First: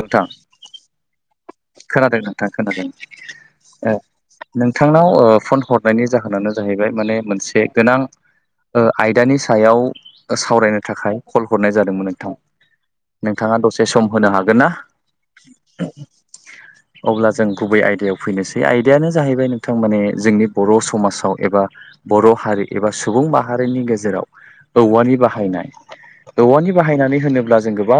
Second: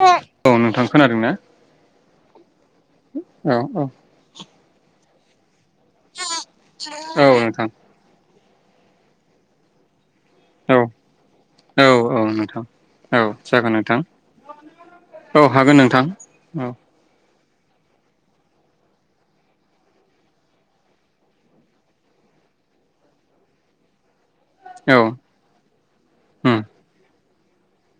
नोंथां औ नोंथां खोनादों ना? खोनादों नोंथां खोनादों औ ओ औ नोंथांनाव ओ फन हर नायनि जाहोनानो जाहैबाय माने औ मोनसे नोंथां गोनां ओ आयदानि सायाव औ सावरायनो थाखाय कल हरनाय औ जादोंमोन औ नोंथां। औ नोंथाङा जागोन दसे नोंथां सम होनो हागोन ना? औ हागोन नोंथां औ। अब्ला जों गुबै आयदायाव फैनोसै आयदायानो जाहैबाय नोंथां माने जोंनि बर' समाजाव एबा बर' हारि एबा सुबुं माहारिनि गेजेराव औ औवानि बाहायनाय उम औवानि बाहायनानै होनो ब्ला जों गोबां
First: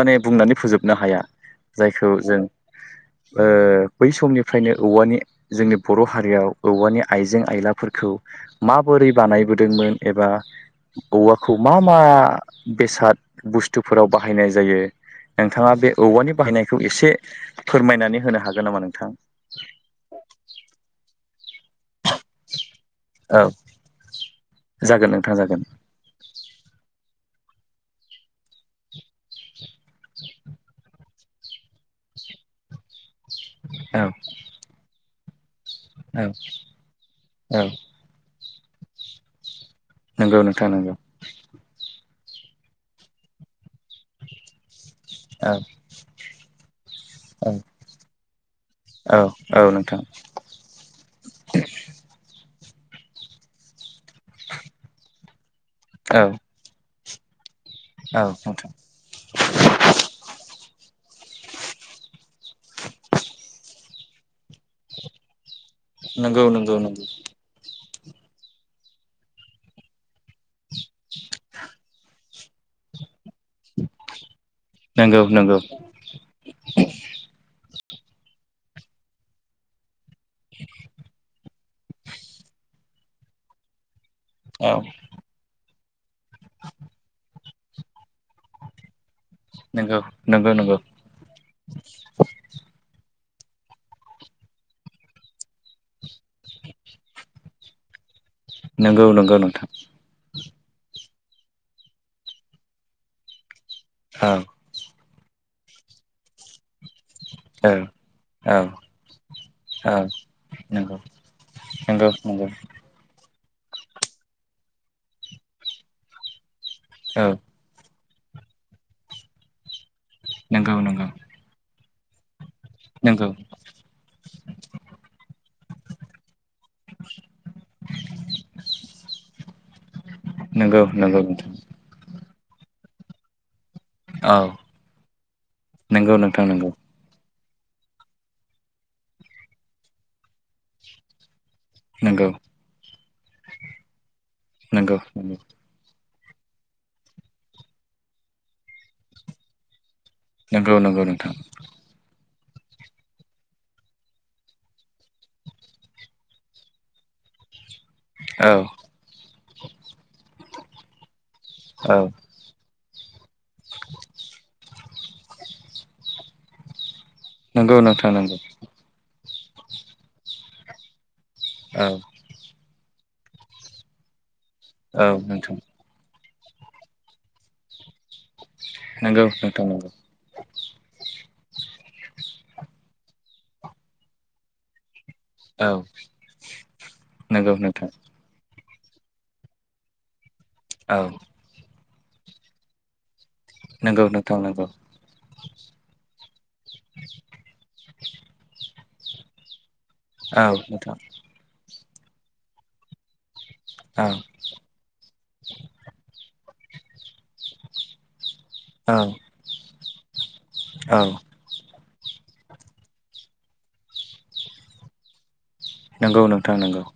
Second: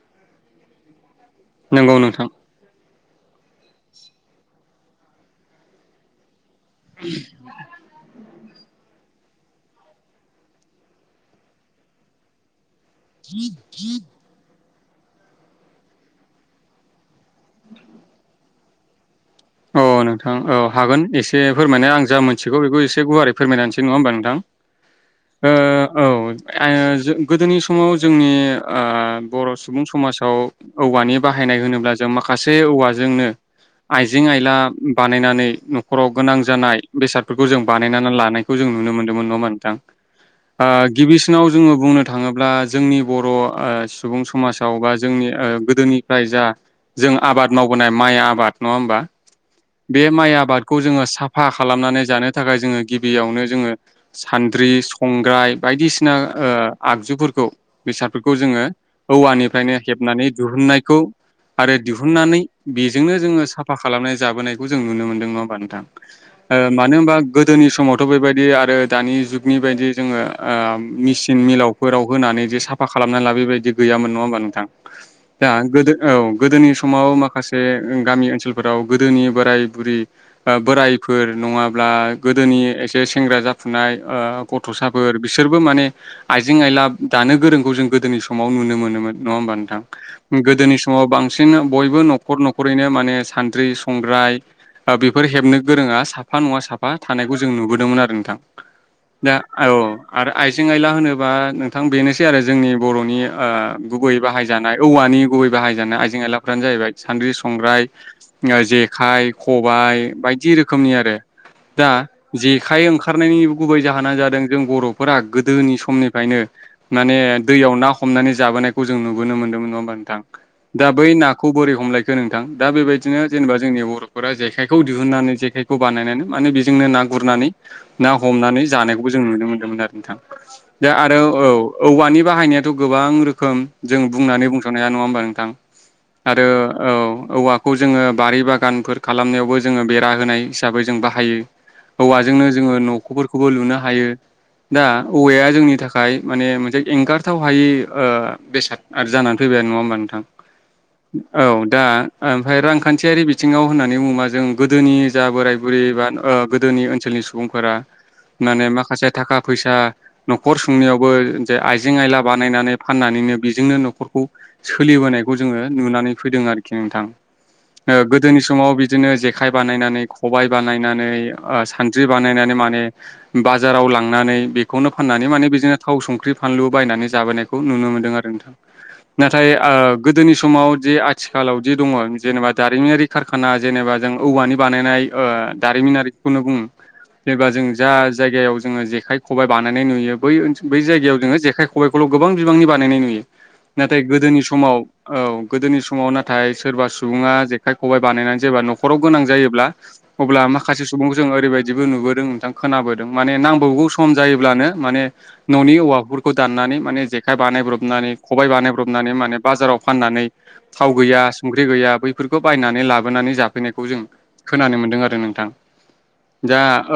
माने बुंनानै फोजोबनो हाया। नोंंगौ। खौ जों ओ बैसमनिफ्रायनो औवानि जोंनि बर' हारियाव औवानि आइजें आइलाफोरखौ माबोरै बानायबोदोंमोन एबा औवाखौ मा मा बेसाद बुस्थुफोराव बाहायनाय जायो नोंथाङा बे औवानि बाहायनाय खौ एसे फोरमायनानै होनो हागोन नामा नोंथां? औ नोंथां औ हागोन एसे फोरमायनाय आं जा मोनथिगौ बेखौ एसे गुवारै फोरमायना होनोसै नङा होमबा नोंथां? जागोन नोंथां जागोन ओ औ आइ जो गोदोनि समाव जोंनि ओ बर' सुबुं समाजाव औवानि बाहायनाय होनोब्ला जों माखासे औवाजोंनो औ आइजें आइला बानायनानै न'खराव औ गोनां जानाय बेसादफोरखौ जों बानायनानै थानायखौ जों नुनो मोनदोंमोन नङा होनबा नोंथां नंगौ नोंथां नंगौ ओ गिबिसिनाव जोङो बुंनो थाङोब्ला जोंनि बर ओ सुबुं समाजाव बा जोंनि ओ औ गोदोनिफ्राय जा जों आबाद मावबोनाय माइ आबाद नङा होमबा औ नोंथां बे माइ आबादखौ जोङो साफा खालामनानै जानो थाखाय जोङो गिबियावनो जोङो सान्द्रि संग्राय बायदिसिना औ ओ आगजुफोरखौ औ बेसादफोरखौ जोङो नोंथां औवानिफ्रायनो हेबनानै दिरुननायखौ आरो दिहुननानै बेजोंनो जोङो साफा खालामनाय जाबोनाय जों नुनो मोनदों नङा नोंथां नंगौ नंगौ मानो होनबा गोदोनि समाव थ' बेबायदि आरो दानि जुगनि बायदि जोङो मिसिन मिलावफोराव होनानै जे साफा खालामनानै लाबो बेबायदि गैयामोन नङा होनबा नोंथां नंगौ दा नंगौ नंगौ गोदो औ गोदोनि समाव माखासे गामि ओनसोलफोराव गोदोनि बोराय बुरि ओ बोरायफोर नङाब्ला गोदोनि एसे सेंग्रा जाफुनाय ओ औ गथ'साफोर बिसोरबो माने आइजें आयला दानो गोरोंखौ जों गोदोनि समाव नुनो मोनोमोन। नङा होमबा नोंथां नंगौ नंगौ नंगौ गोदोनि समाव बांसिन बयबो न'खर न'खरैनो माने सान्द्रि संग्राय ओ बेफोर हेबनो गोरोङा साफा नङा साफा थानायखौ जों नुबोदोंमोन आरो नोंथां नंगौ दा नंगौ नोंथां औ आरो आइजें आइला होनोबा नोंथां बेनोसै आरो जोंनि बर'नि गुबै औ बाहायजानाय औवानि गुबै बाहायजानाय आइजें आइलाफ्रानो जाहैबाय सान्द्रि औ संग्राय औ ओ जेखाइ औ खबायाइ बायदि रोखोमनि नंगौ आरो दा नंगौ नंगौ जेखाइ ओंखार गुबै जाहोना जादों जों बर'फोरा गोदोनि समनिफ्रायनो माने औ दैयाव ना हमनानै जाबोनायखौ जों नुबोनो मोन्दोंमोन नङा होनबा नोंथां नंगौ दा नंगौ बै नाखौ बोरै हमलायखो नोंथां दा बेबायदि दिनो जेनेबा जोंनि बर'फोरा जेखायखौ दिहुननानै जेखायखौ बानायनानै माने बेजोंनो ना गुरनानै ना हमनानै जानायखौबो जों नुनो मोनदोंमोन आरो नोंथां दा नंगौ आरो औ नोंथां औवानि बाहायनायाथ' गोबां रोखोम जों औ बुंनानै बुंस'नो हाया नङा होमबा नोंथां नंगौ नोंथां आरो नंगौ औ औवा खौ जोङो बारि बागानफोर खालामनायावबो जोङो बेरा होनाय हिसाबै जों बाहायो नंगौ औवाजोंनो जोङो न'खफोरखौबो लुनो हायो दा नंगौ औवाया जोंनि थाखाय थाखाय माने मोनसे एंगारथाव हायि ओ बेसाद आरो जानानै फैबाय आरो नङा होमबा नोंथां? नंगौ नंगौ नोंथां औ दा ओमफ्राय रांखान्थियारि बिथिङाव होननानै बुङोबा जों गोदोनि जा बोराय बुरै बा गोदोनि ओनसोलनि सुबुंफोरा औ माने माखासे थाखा फैसा न'खर सुंनायावबो जे औ आइजें आयला बानायनानै फाननानैनो बेजोंनो न'खरखौ सोलिबोनायखौ जोङो नुनानै फैदों आरोखि नोंथां। नंगौ ओ नोंथां नंगौ गोदोनि समाव बिदिनो जेखाय बानायनानै खबाय बानायनानै औ सानद्रि बानायनानै माने बाजाराव लांनानै बेखौनो औ फाननानै माने नोंथां बिदिनो थाव संख्रि फानलु बायनानै जाबोनायखौ नुनो मोनदों आ नोंथां नंगौ नाथाय नोंथां ओ नंगौ गोदोनि समाव जे आथिखालाव जे जेनेबा दारिमिनारि खारखाना जेनेबा जों औवानि बानायनाय ओ औ दारिमिनारिखौनो बुङो जेनेबा नंगौ जों नोंथां जा जायगायाव जोङो जेखाइ खबाय बानायनाय नुयो बै बै औ जायगायाव जोङो जेखाइ खबायखौल' गोबां बिबांनि बानायनाय नुयो नाथाय नंगौ नोंथां गोदोनि नंगौ समाव औ गोदोनि समाव नाथाय सोरबा सुबुङा जेखाइ खबाइ बानायनानै जेबा न'खराव गोनां जायोब्ला अब्ला औ माखासे नोंथां सुबुंखौ जों ओरैबायदिबो नुबोदों नोंथां खोनाबोदों माने नाम बयबो औ सम जायोब्लानो माने न'नि औवाफोरखौ दाननानै माने जेखाइ बानायब्रबनानै खबाय औ बानायब्रबनानै माने बाजाराव फाननानै थाव औ गैया संख्रि गैया बैफोरखौ बायनानै लाबोनानै जाफैनायखौ जों खोनानो मोन्दों आरो नोंथां। नंगौ नोंथां दा नंगौ। औ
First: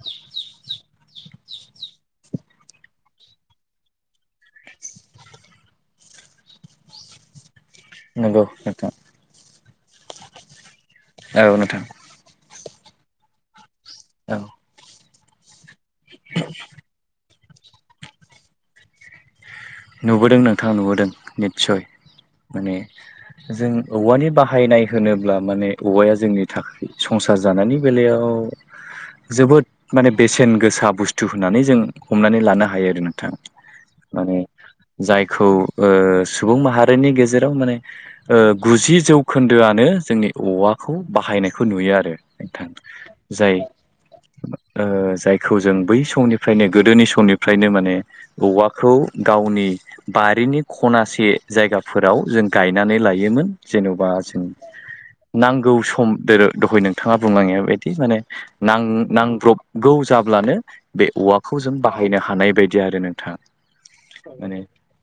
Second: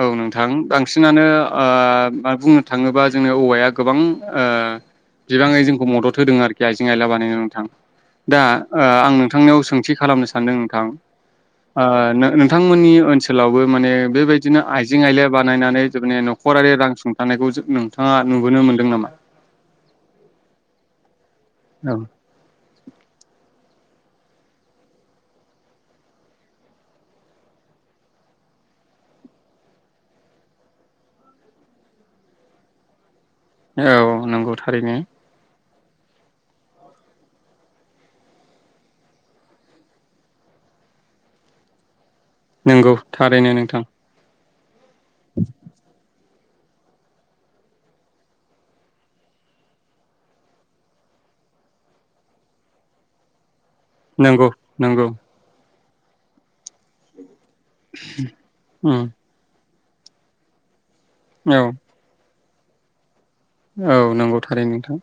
औ नोंथां बांसिनानो ओ बुंनो थाङोबा जोंनि औवाया गोबां ओ बिबाङै जोंखौ मदद होदों आरोखि आइजें आयला बानायनायाव नोंथां। दा नंगौ। ओ नोंथां आं नोंथांनियाव सोंथि खालामनो सान्दों नोंथां औ नोंथां ओ नोंथांमोननि ओनसोलावबो माने औ बेबायदिनो आइजें आइला बानायनानै जोंने न'खरारि रां सुं थानायखौ नोंथाङा नुबोनो मोनदों नामा? नुबोदों नोंथां नुबोदों नितसय औ माने जों औवानि बाहायनाय होनोब्ला माने औवाया जोंनि थाखाय संसार जानायनि बेलायाव जोबोद माने बेसेन गोसा बुस्थु होननानै जों हमनानै लानो हायो आरो नोंथां। औ नंगौ थारैनो। गु ओ सुबुं माहारिनि गेजेराव माने ओ गुजि जौखोन्दोआनो जोंनि अ औवाखौ बाहायनायखौ नुयो आरो। नोंथां नंगौ थारैनो जाय नोंथां। ओ जायखौ जों बै समनिफ्रायनो गोदोनि समनिफ्रायनो माने औवाखौ गावनि बारिनि खनासे जायगाफोराव जों गायनानै लायोमोन। जेन'बा जों नंगौ नंगौ नांगौ सम दोरो दहाय नोंथाङा बुङलाड़िया बिदि नां उम नांब्रबगौ जाब्लानो बे औ औवाखौ जों बाहायनो हानाय बायदि आरो नोंथां। औ माने नंगौथारै नोंथां।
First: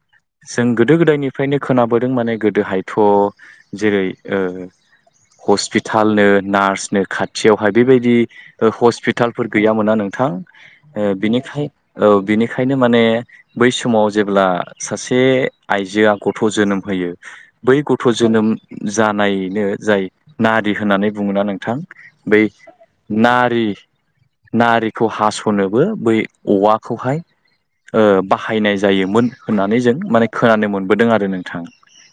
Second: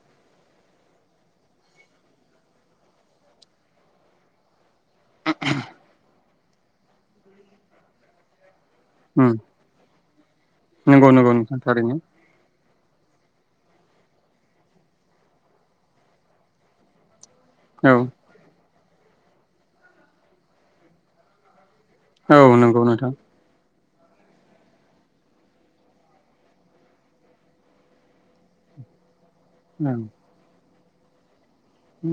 जों गोदो गोदायनिफ्रायनो खोनाबोदों माने गोदोहायथ' जेरै ओ हस्पिटालनो नार्सनो खाथियावहाय बेबायदि ओ उम हस्पिटालफोर गैयामोना नोंथां नंगौ ओ नंगौ नोंथां बिनिखाय थारैनो औ बिनि खायनो माने बै समाव जेब्ला सासे आइजोआ गथ' जोनोम होयो बै औ गथ' जोनोम जानायनो जाय नारि होननानै बुङा नोंथां। औ बै नंगौ नोंथां नारि नारिखौ हास'नोबो बै औवाखौहाय ओ बाहायनाय जायोमोन होननानै जों औ माने खोनानो मोनबोदों आरो नों थां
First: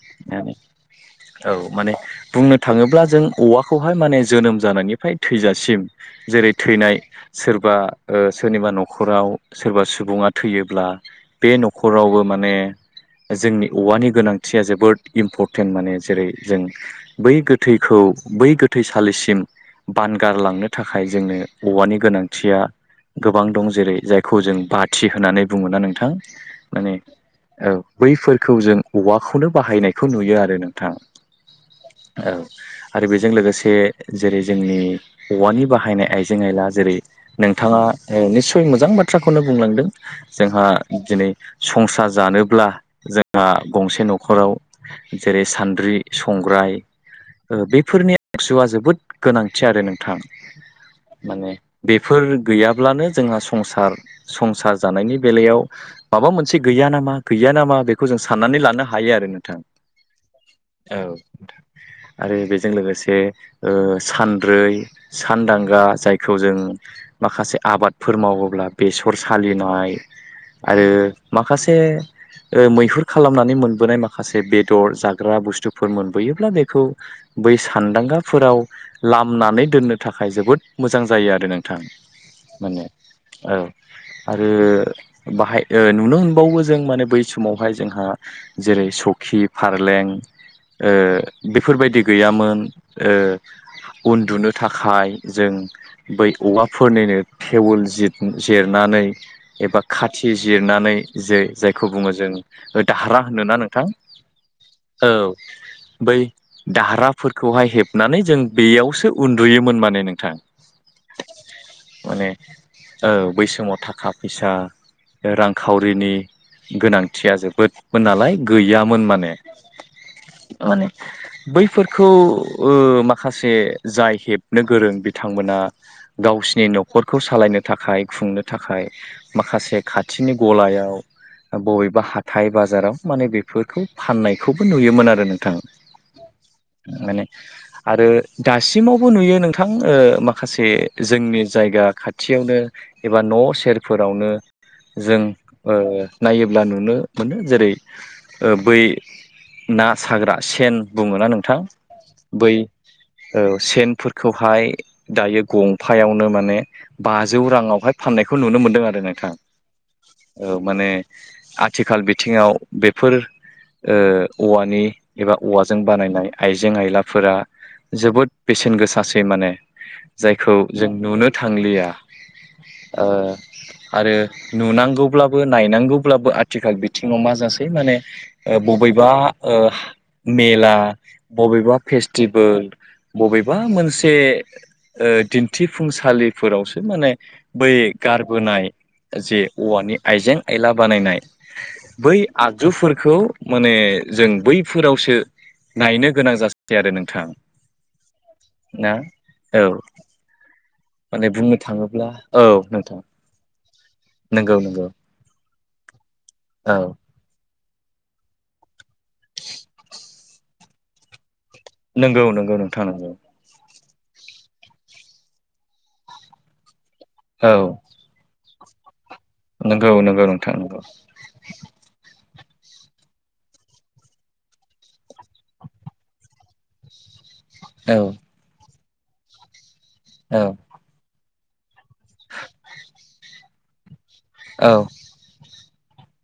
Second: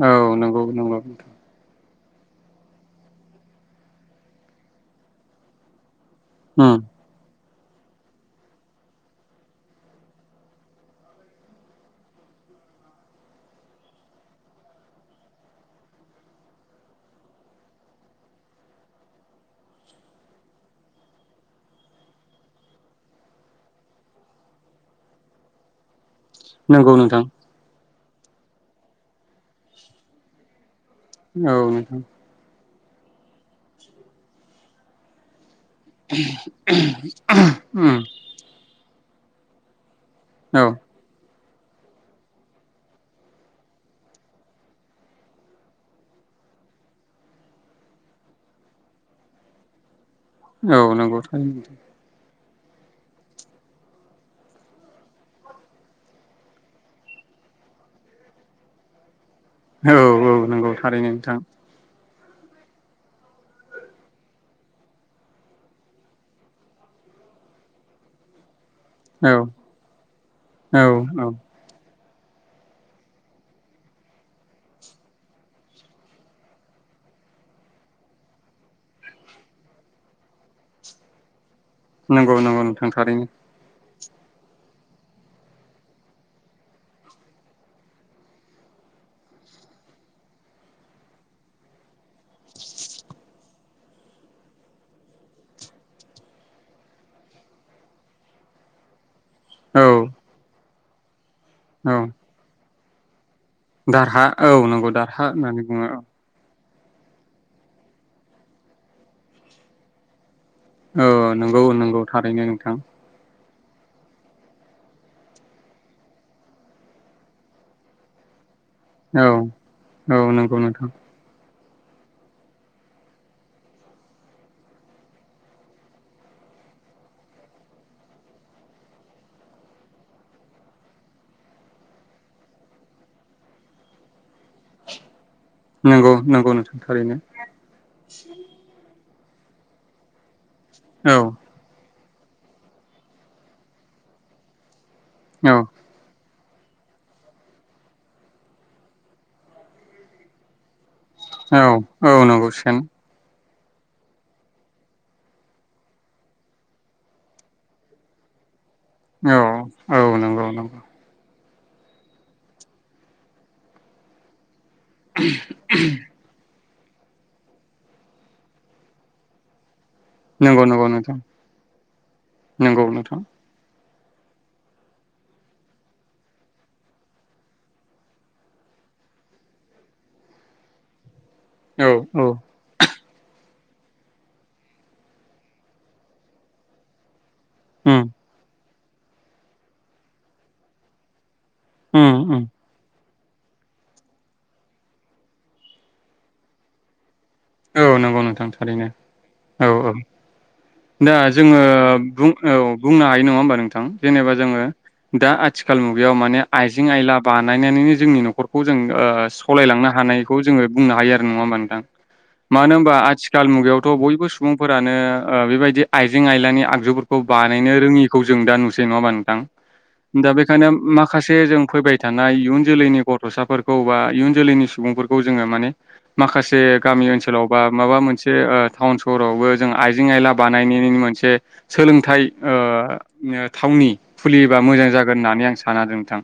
औ नंगौ नंगौ नोंथां औ माने बुंनो थाङोब्ला जों औवाखौहाय माने जोनोम जानायनिफ्राय थैजासिम जेरै उम थैनाय सोरबा ओ सोरनिबा न'खराव सोरबा सुबुङा थैयोब्ला बे न'खरावबो माने जोंनि औवानि गोनांथिया जोबोद इम्परटेन्ट माने जेरै जों बै गोथैखौ बै गोथैसालिसिम बानगारलांनो थाखाय जोंनो औवानि गोनांथिया गोबां दं जेरै जायखौ जों बाथि होननानै बुङोना नों नोंथां माने नंगौ नोंथां औ बैफोरखौ जों औवाखौनो बाहायनायखौ नुयो आरो नों थां औ आरो बेजों लोगोसे जेरै जोंनि औवानि बाहायनाय आइजें -आइला जेरै नोंथाङा उम ओ निसय मोजां बाथ्राखौनो बुंलांदों। जोंहा औ दिनै संसार जानोब्ला जोंहा गंसे न'खराव जेरै सान्द्रि संग्राय ओ बेफोरनि आगजुआ जोबोद गोनांथि आरो नोंथां। औ नंगौ माने थारैनो बेफोर गैयाब्लानो जोंहा संसार संसार जानायनि बेलायाव माबा मोनसे गैया नामा गैया नामा बेखौ जों साननानै लानो हायो आरो नों थां औ औ नंगौ थारैनो नोंथां। आरो बेजों लोगोसे ओ सानद्रै -सानदांगा जायखौ जों माखासे आबादफोर मावोब्ला बेसर औ सालिनाय औ आरो औ माखासे बे मैहुर खालामनानै मोनबोनाय माखासे बेदर जाग्रा बुस्थुफोर मोनबोयोब्ला बेखौ बै सानदांगा फोराव लामनानै दोननो थाखाय जोबोद मोजां जायो आरो नों थां नंगौ नंगौ माने नोंथां थारैनो औ आरो बाहाय ओ नुनो मोनबावो जों माने बै समावहाय जोंहा जेरै सौखि फारलें ओ बेफोर बायदि गैयामोन ओ उन्दुनो थाखाय जों बै औवाफोर निनो फेवल जिर जिरना नै औ खाथि जिरनानै जे जायखौ औ बुङो जों दाहारा। होनोना नोंथां दारहा औ नंगौ दारहा औ होननानै बुङो बै दाहारा फोरखौहाय हेबनानै जों बेयावसो उन्दुयोमोन माने नोंथां। औ नंगौ नंगौ माने थारैनो नोंथां। औ बै समाव थाखा फैसा रां-खावरिनि गोनांथिया जोबोदमोन नालाय। गैयामोन औ माने औ नंगौ माने नोंथां बैफोरखौ ओ माखासे जाय हेबनो गोरों बिथांमोना गाव गावसिनि न'खरखौ सालायनो थाखाय खुंनो थाखाय माखासे खाथिनि गलायाव बबेबा हाथाय बाजाराव माने बेफोरखौ फाननाय खौबो नुयोमोन आरो नोंथां नंगौ नंगौ नोंथां थारैनो माने आरो दासिमाव बो नुयो नोंथां ओ माखासे औ जोंनि जायगा खाथि खाथियावनो एबा न' सेर फोरावनो जों औ ओ नायोब्ला नुनो मोनो जेरै ओ बै ना साग्रा सेन बुङोना नोंथां औ औ नंगौ बै सेन औ सेन फोरखौहाय दायो गंफायावनो माने बाजौ राङाव हाय फाननायखौ नुनो मोनदों आरो। नोंथां औ। औ नंगौ नंगौ माने आथिखाल बिथिङाव बेफोर ओ औवा नि एबा औवाजों बानायनाय आइ जें आइला फोरा जोबोद बेसेन गोसासै माने। जायखौ नंगौ नंगौ जों नोंथां नुनो थांलिया नंगौ ओ नोंथां आरो नुनांगौ ब्लाबो नायनांगौ ब्लाबो आथिखाल बिथिङाव मा जासै माने बबेबा ओ मेला बबेबा औ औ फेस्टिभेल बबेबा मोनसे ओ दिन्थिफुंसालि फोरावसो माने बै उम गारबोनाय जे औवानि आइजें-आयला बानायनाय उम बै उम आगजु फोरखौ माने जों बै फोरावसो नायनो गोनां जासै आरो नोंथां। औ नंगौ नोंथां थारैनो ना औ औ। दा माने बुंनो जोङो थाङोब्ला बुं औ नोंथां बुंनो हायो नङा होमबा नों नोंथां जेनेबा नंगौ जोङो नंगौ दा आथिखाल मुगायाव औ आइजें आइला नायनानैनो जोंनि न'खरखौ जों ओ सलायलांनो हानायखौ जोङो बुंनो हायो आरो नङा होमबा नों नंगौ नोंगौ। मानो होनबा आथिखाल मुगायावथ' बयबो सुबुं फोरानो बेबायदि आइजें आयलानि आगजुफोर खौ औ बानायनो रोङिखौ जों दा नुसै नङा हमबा नोंथां नंगौ नंगौ दा नोंथां बेखायनो नंगौ माखासे जों फैबाय था नाय इयुन जोलैनि गथ'सा फोरखौ बा इयुन जोलैनि सुबुं फोरखौ जोङो माने माखासे गामि ओनोल बा माबा औ मोनसे ओ टाउन सहरावबो जों आइजें आयला औ बानायनायनि मोनसे सोलोंथाइ ओ थावनि खुलियोबा मोजां जागोन होननानै आं सानादों नोंथां।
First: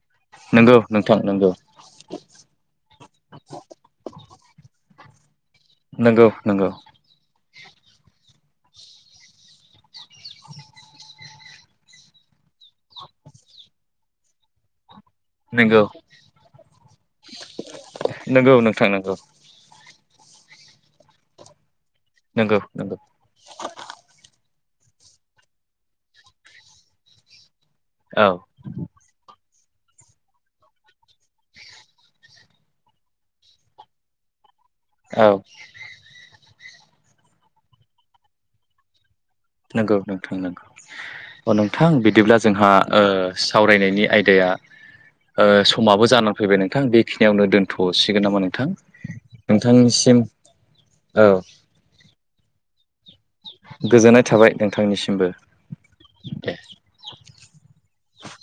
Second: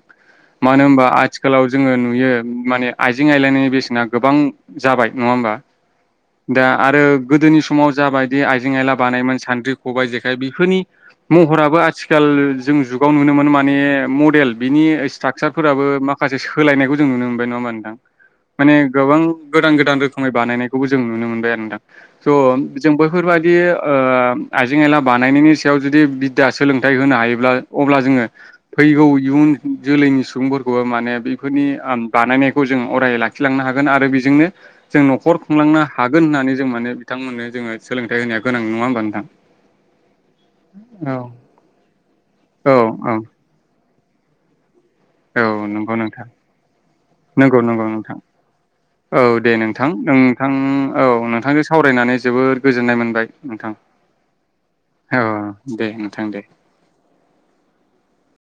नं मानो होनबा आथिखालाव जोङो नुयो माने आइजें आइलायनायनि बेसेना गोबां जाबाय नङा होमबा नंगौ दा नंगौ आरो गोदोनि समाव जा बायदि आइजें आयला बानायोन सान्द्रि खबाइ जेखाय बेफोरनि महराबो आथिखाल जों जुगाव नुनो मोन माने मडेल बेनि नंगौ स्ट्राकसारफोराबो माखासे सोलायनायखौ जों नुनो मोनबाय नङा मा नोंथां। नंगौ माने नोंथां नंगौ गोबां गोदान गोदान रो खोमै बानायनायखौबो जों नुनो मोनबाय आरो नोंथां। नंगौ स' जों नंगौ बैफोरबायदि ओ आइजें आयला बानायनायनि सायाव जुदि बिददा सोलोंथाइ होनो हायोब्ला अब्ला जोङो औ फैगौ इयुन जोलैनि सुबुंफोरखौबो माने बेफोरनि आन बानायनायखौ जों अराय लाखिलांनो हागोन आरो बेजोंनो जों औ न'खर खुंलांनो हागोन होननानै जों माने बिथांमोननो जोङो सोलोंथाइ होनाया गोनां नङा होमबा नोंथां। नंगौ नोंथां नंगौ औ अ नोंथां बिदिब्ला जोंहा औ ओ सावरायनायनि आयदाया ओ नंगौ समाबो नोंथां जानानै फैबाय नोंथां बेखिनियावनो नंगौ नंगौ नोंथां दोनथ'सिगोन नामा नोंथां। औ दे नोंथां नोंथांनिसिम नोंथां औ नोंथांजों सावरायनानै जोबोद गोजोननाय मोन गोजोननाय थाबाय औ नोंथांनिसिमबो दे नोंथां दे। [inaudible]